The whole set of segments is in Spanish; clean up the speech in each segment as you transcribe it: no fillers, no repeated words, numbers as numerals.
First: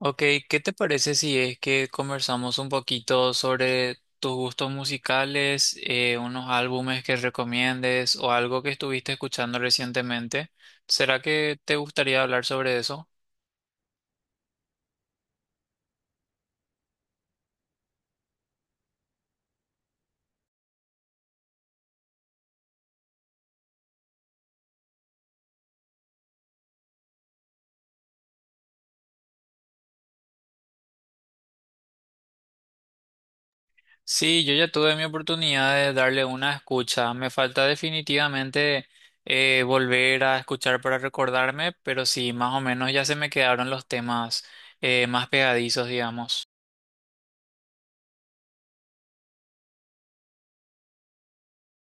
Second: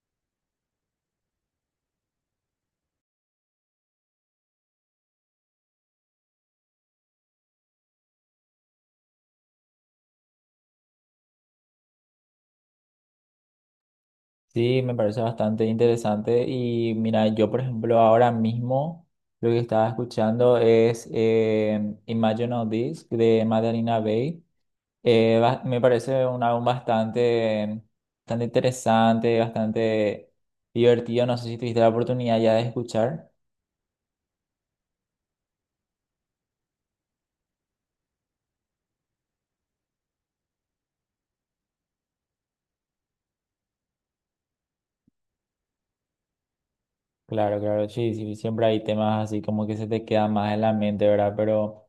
Ok, ¿qué te parece si es que conversamos un poquito sobre tus gustos musicales, unos álbumes que recomiendes o algo que estuviste escuchando recientemente? ¿Será que te gustaría hablar sobre eso? Sí, me parece bastante interesante. Y mira, yo por ejemplo ahora mismo lo que estaba escuchando es Imagine All This de Madalina Bay. Me parece un álbum bastante interesante, bastante divertido. No sé si tuviste la oportunidad ya de escuchar. Sí, yo ya tuve mi oportunidad de darle una escucha. Me falta definitivamente volver a escuchar para recordarme, pero sí, más o menos ya se me quedaron los temas más pegadizos, digamos. Claro, claro, sí, sí, siempre hay temas así como que se te quedan más en la mente, ¿verdad? Pero...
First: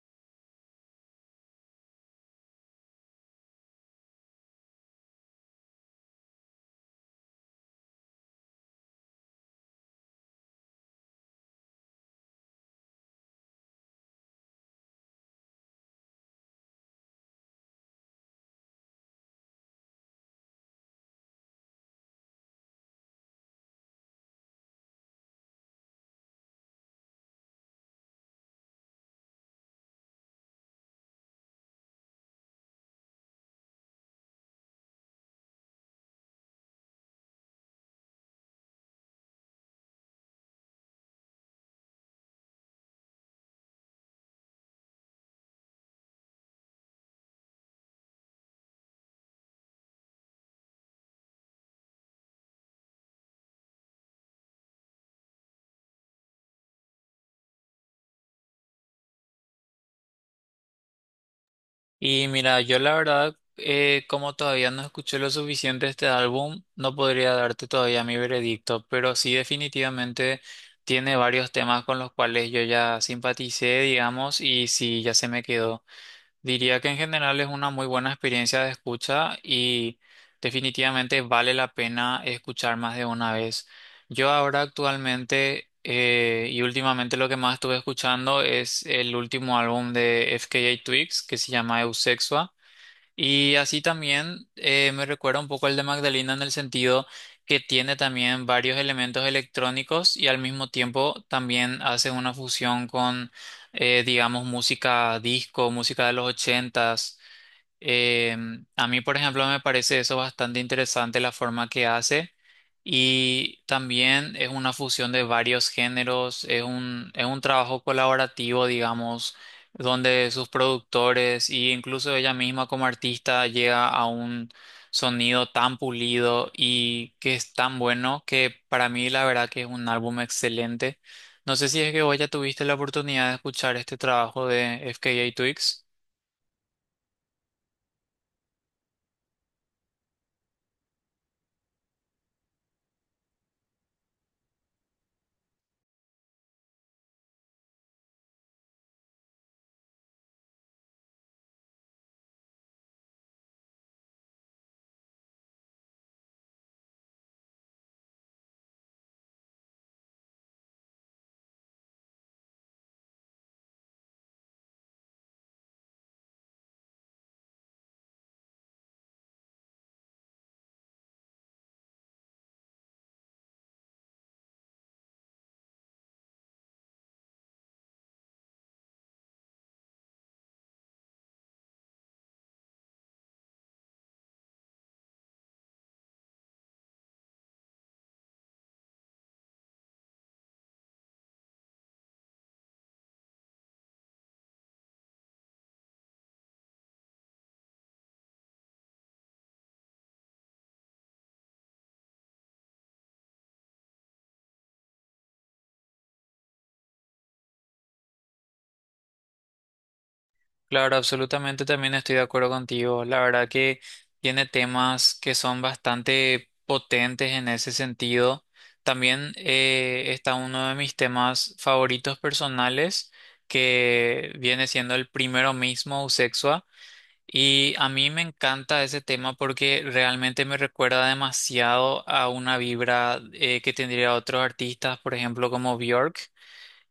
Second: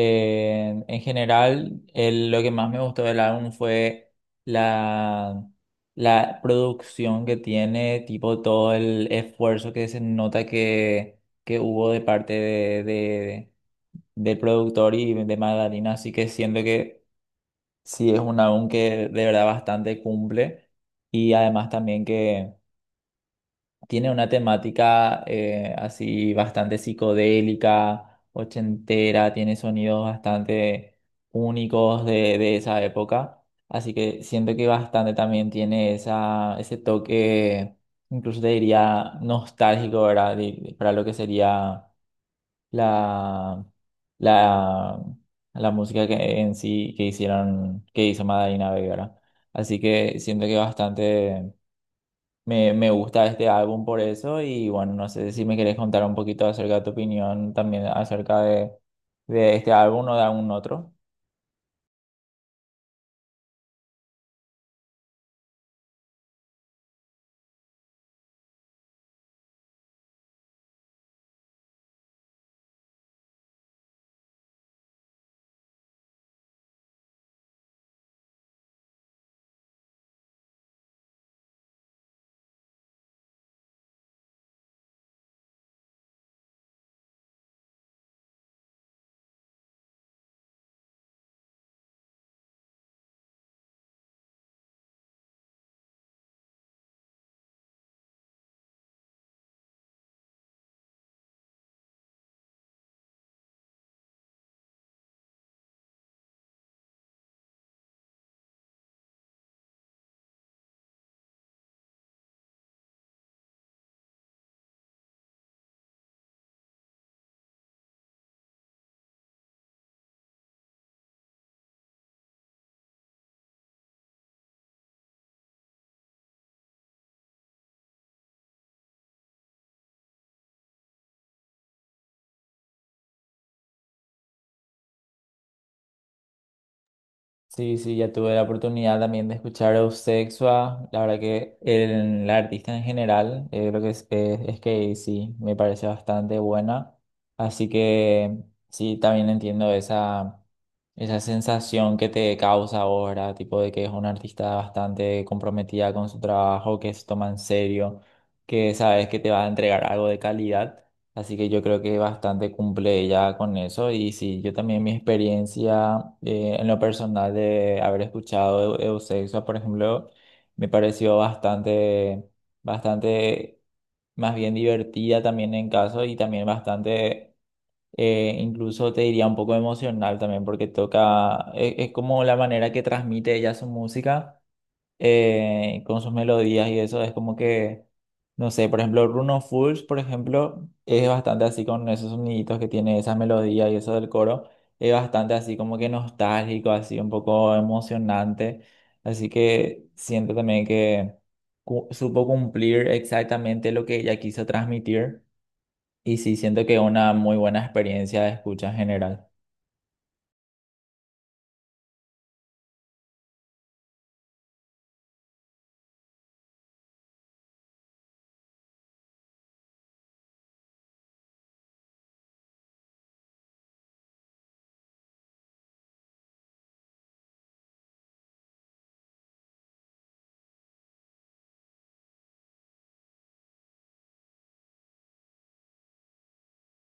En general, el- lo que más me gustó del álbum fue la, la producción que tiene, tipo todo el esfuerzo que se nota que hubo de parte del productor y de Magdalena. Así que siento que sí es un álbum que de verdad bastante cumple y además también que tiene una temática así bastante psicodélica, ochentera, tiene sonidos bastante únicos de esa época. Así que siento que bastante también tiene ese toque, incluso te diría nostálgico, ¿verdad? Para lo que sería la, la, la música en sí que que hizo Madalina Bay, ¿verdad? Así que siento que bastante. Me gusta este álbum por eso y bueno, no sé si me querés contar un poquito acerca de tu opinión también acerca de este álbum o de algún otro. Y mira, yo la verdad, como todavía no escuché lo suficiente de este álbum, no podría darte todavía mi veredicto, pero sí definitivamente tiene varios temas con los cuales yo ya simpaticé, digamos, y sí, ya se me quedó. Diría que en general es una muy buena experiencia de escucha y definitivamente vale la pena escuchar más de una vez. Yo ahora actualmente y últimamente lo que más estuve escuchando es el último álbum de FKA Twigs, que se llama Eusexia. Y así también, me recuerda un poco el de Magdalena, en el sentido que tiene también varios elementos electrónicos y al mismo tiempo también hace una fusión con, digamos, música disco, música de los ochentas. eh, a mí, por ejemplo, me parece eso bastante interesante, la forma que hace, y también es una fusión de varios géneros. Es un trabajo colaborativo, digamos, donde sus productores e incluso ella misma como artista llega a un sonido tan pulido y que es tan bueno que para mí la verdad que es un álbum excelente. No sé si es que vos ya tuviste la oportunidad de escuchar este trabajo de FKA Twigs. Sí, sí, ya tuve la oportunidad también de escuchar a Eusexia. La verdad que la artista en general, lo que es que sí, me parece bastante buena. Así que sí, también entiendo esa sensación que te causa ahora, tipo de que es una artista bastante comprometida con su trabajo, que se toma en serio, que sabes que te va a entregar algo de calidad. Así que yo creo que bastante cumple ya con eso. Y sí, yo también mi experiencia en lo personal de haber escuchado Eusexia, por ejemplo, me pareció bastante más bien divertida también en caso y también incluso te diría un poco emocional también porque toca, es como la manera que transmite ella su música con sus melodías y eso es como que, no sé, por ejemplo, Bruno Fools, por ejemplo, es bastante así con esos soniditos que tiene esa melodía y eso del coro, es bastante así como que nostálgico, así un poco emocionante, así que siento también que supo cumplir exactamente lo que ella quiso transmitir y sí siento que una muy buena experiencia de escucha en general. Claro, absolutamente también estoy de acuerdo contigo. La verdad que tiene temas que son bastante potentes en ese sentido. También, está uno de mis temas favoritos personales, que viene siendo el primero mismo, Usexua. Y a mí me encanta ese tema porque realmente me recuerda demasiado a una vibra que tendría otros artistas, por ejemplo, como Björk.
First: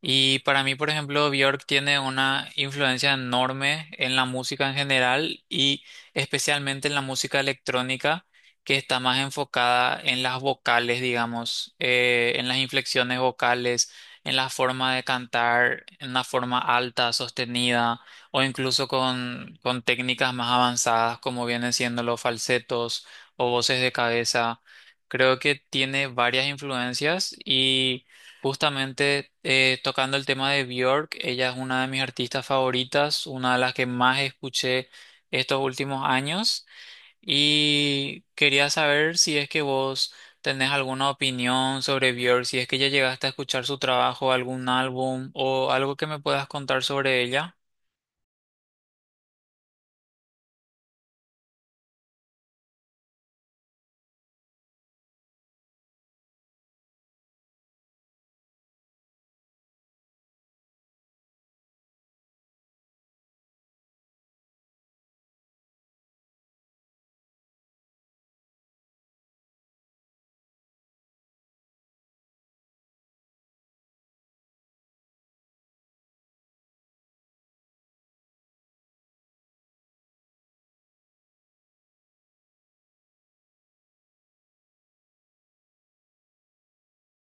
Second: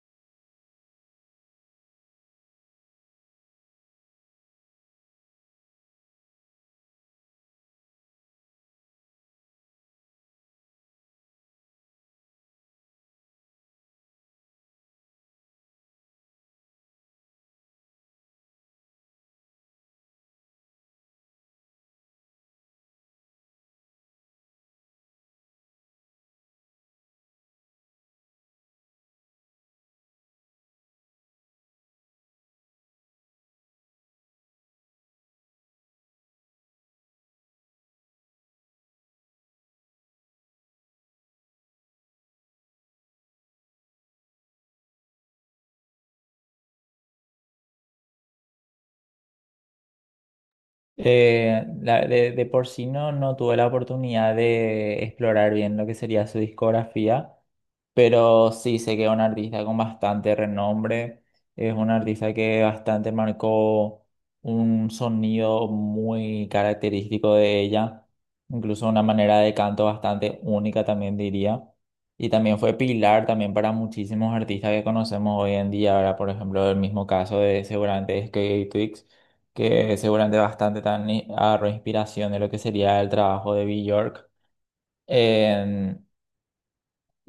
Y para mí, por ejemplo, Björk tiene una influencia enorme en la música en general y especialmente en la música electrónica, que está más enfocada en las vocales, digamos, en las inflexiones vocales, en la forma de cantar, en la forma alta, sostenida, o incluso con técnicas más avanzadas, como vienen siendo los falsetos o voces de cabeza. Creo que tiene varias influencias. Y. Justamente, tocando el tema de Björk, ella es una de mis artistas favoritas, una de las que más escuché estos últimos años, y quería saber si es que vos tenés alguna opinión sobre Björk, si es que ya llegaste a escuchar su trabajo, algún álbum o algo que me puedas contar sobre ella. De por sí no, no tuve la oportunidad de explorar bien lo que sería su discografía, pero sí sé que es un artista con bastante renombre, es un artista que bastante marcó un sonido muy característico de ella, incluso una manera de canto bastante única también diría, y también fue pilar también para muchísimos artistas que conocemos hoy en día, ahora por ejemplo el mismo caso de seguramente Skate que seguramente bastante también agarró inspiración de lo que sería el trabajo de Björk. Eh,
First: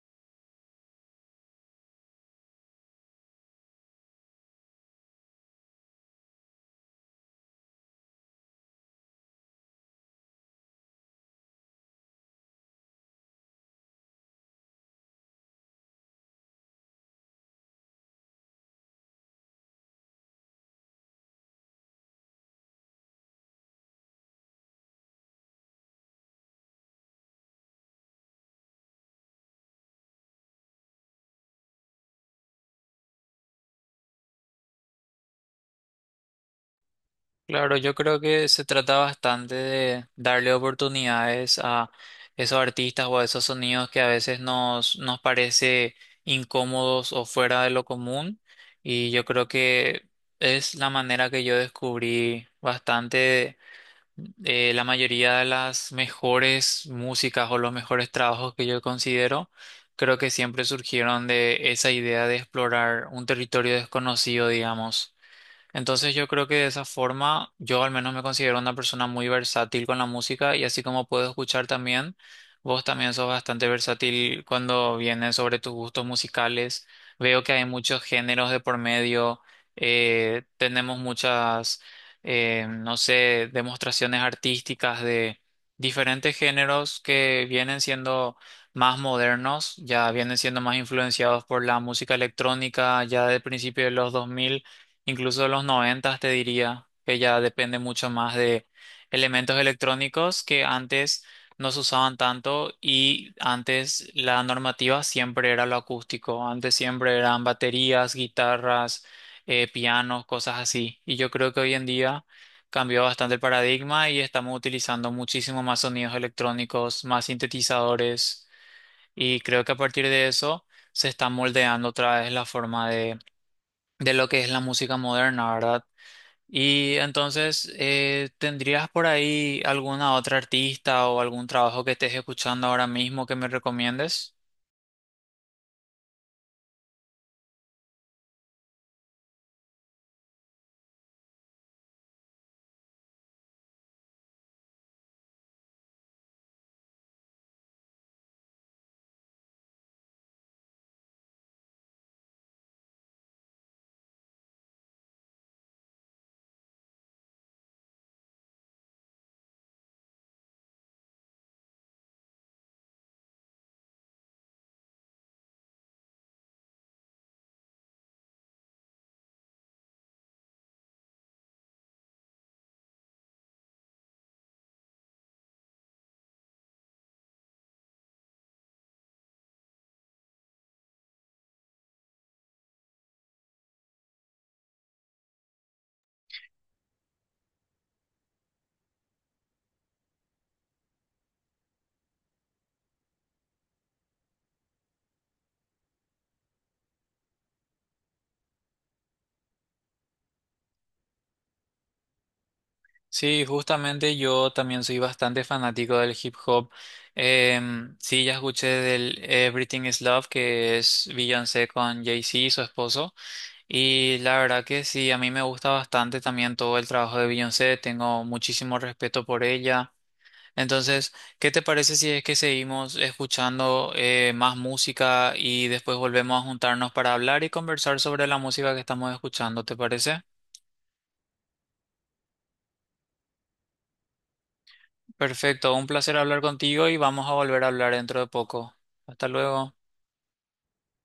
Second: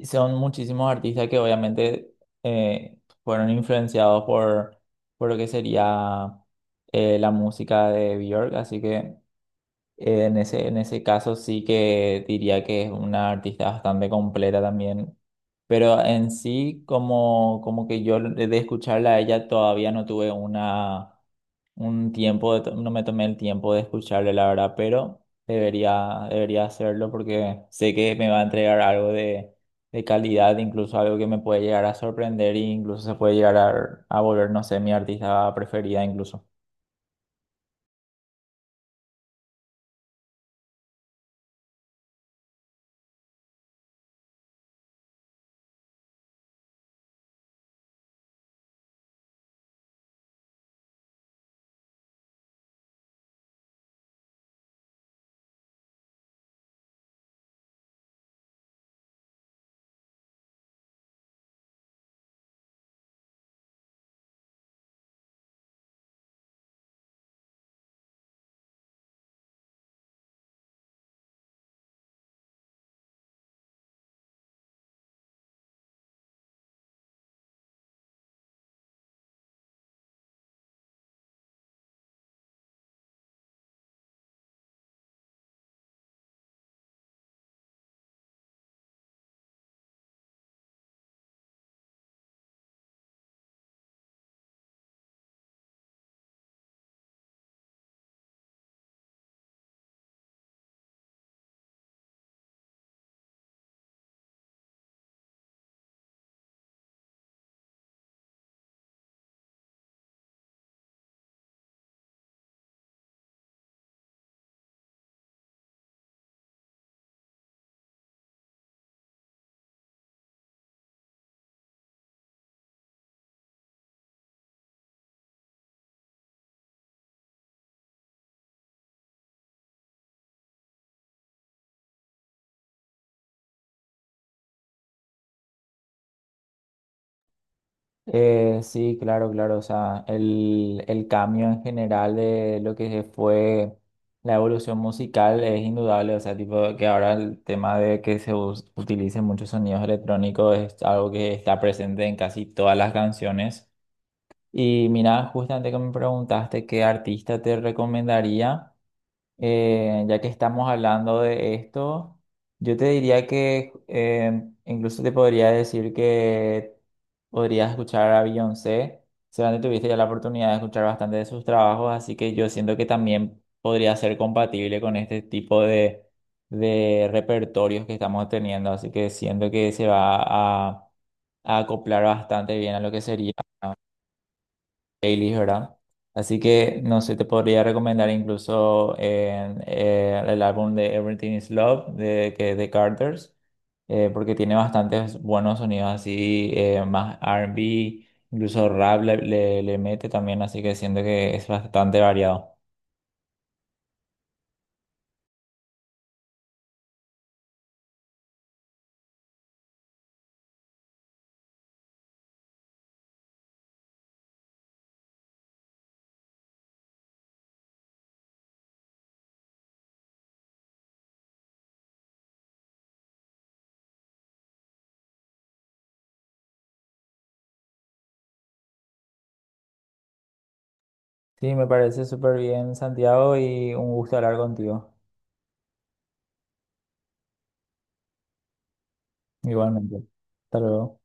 son muchísimos artistas que obviamente eh, fueron influenciados por lo que sería la música de Björk, así que en ese caso sí que diría que es una artista bastante completa también. Pero en sí, como, como que yo de escucharla a ella todavía no tuve una un tiempo, de no me tomé el tiempo de escucharle, la verdad, pero debería, debería hacerlo porque sé que me va a entregar algo de calidad, incluso algo que me puede llegar a sorprender e incluso se puede llegar a volver, no sé, mi artista preferida incluso. Claro, yo creo que se trata bastante de darle oportunidades a esos artistas o a esos sonidos que a veces nos parece incómodos o fuera de lo común. Y yo creo que es la manera que yo descubrí bastante, la mayoría de las mejores músicas o los mejores trabajos que yo considero. Creo que siempre surgieron de esa idea de explorar un territorio desconocido, digamos. Entonces yo creo que de esa forma yo al menos me considero una persona muy versátil con la música, y así como puedo escuchar también, vos también sos bastante versátil cuando viene sobre tus gustos musicales. Veo que hay muchos géneros de por medio. Tenemos muchas, no sé, demostraciones artísticas de diferentes géneros, que vienen siendo más modernos, ya vienen siendo más influenciados por la música electrónica ya de principios de los 2000, incluso los noventas, te diría que ya depende mucho más de elementos electrónicos que antes no se usaban tanto, y antes la normativa siempre era lo acústico, antes siempre eran baterías, guitarras, pianos, cosas así. Y yo creo que hoy en día cambió bastante el paradigma y estamos utilizando muchísimo más sonidos electrónicos, más sintetizadores, y creo que a partir de eso se está moldeando otra vez la forma de lo que es la música moderna, ¿verdad? Y entonces, ¿tendrías por ahí alguna otra artista o algún trabajo que estés escuchando ahora mismo que me recomiendes? Sí, claro, claro. O sea, el cambio en general de lo que fue la evolución musical es indudable. O sea, tipo que ahora el tema de que se utilicen muchos sonidos electrónicos es algo que está presente en casi todas las canciones. Y mira, justamente que me preguntaste qué artista te recomendaría. Ya que estamos hablando de esto, yo te diría que incluso te podría decir que podrías escuchar a Beyoncé. Seguramente tuviste ya la oportunidad de escuchar bastante de sus trabajos, así que yo siento que también podría ser compatible con este tipo de repertorios que estamos teniendo. Así que siento que se va a acoplar bastante bien a lo que sería playlists, ¿verdad? Así que no sé, te podría recomendar incluso en, el álbum de Everything is Love de Carters, porque tiene bastantes buenos sonidos así, más R&B, incluso rap le mete también, así que siento que es bastante variado. Sí, justamente yo también soy bastante fanático del hip hop. Sí, ya escuché del Everything is Love, que es Beyoncé con Jay-Z, y su esposo. Y la verdad que sí, a mí me gusta bastante también todo el trabajo de Beyoncé. Tengo muchísimo respeto por ella. Entonces, ¿qué te parece si es que seguimos escuchando más música y después volvemos a juntarnos para hablar y conversar sobre la música que estamos escuchando? ¿Te parece? Sí, me parece súper bien, Santiago, y un gusto hablar contigo. Perfecto, un placer hablar contigo y vamos a volver a hablar dentro de poco. Hasta luego. Igualmente. Hasta luego.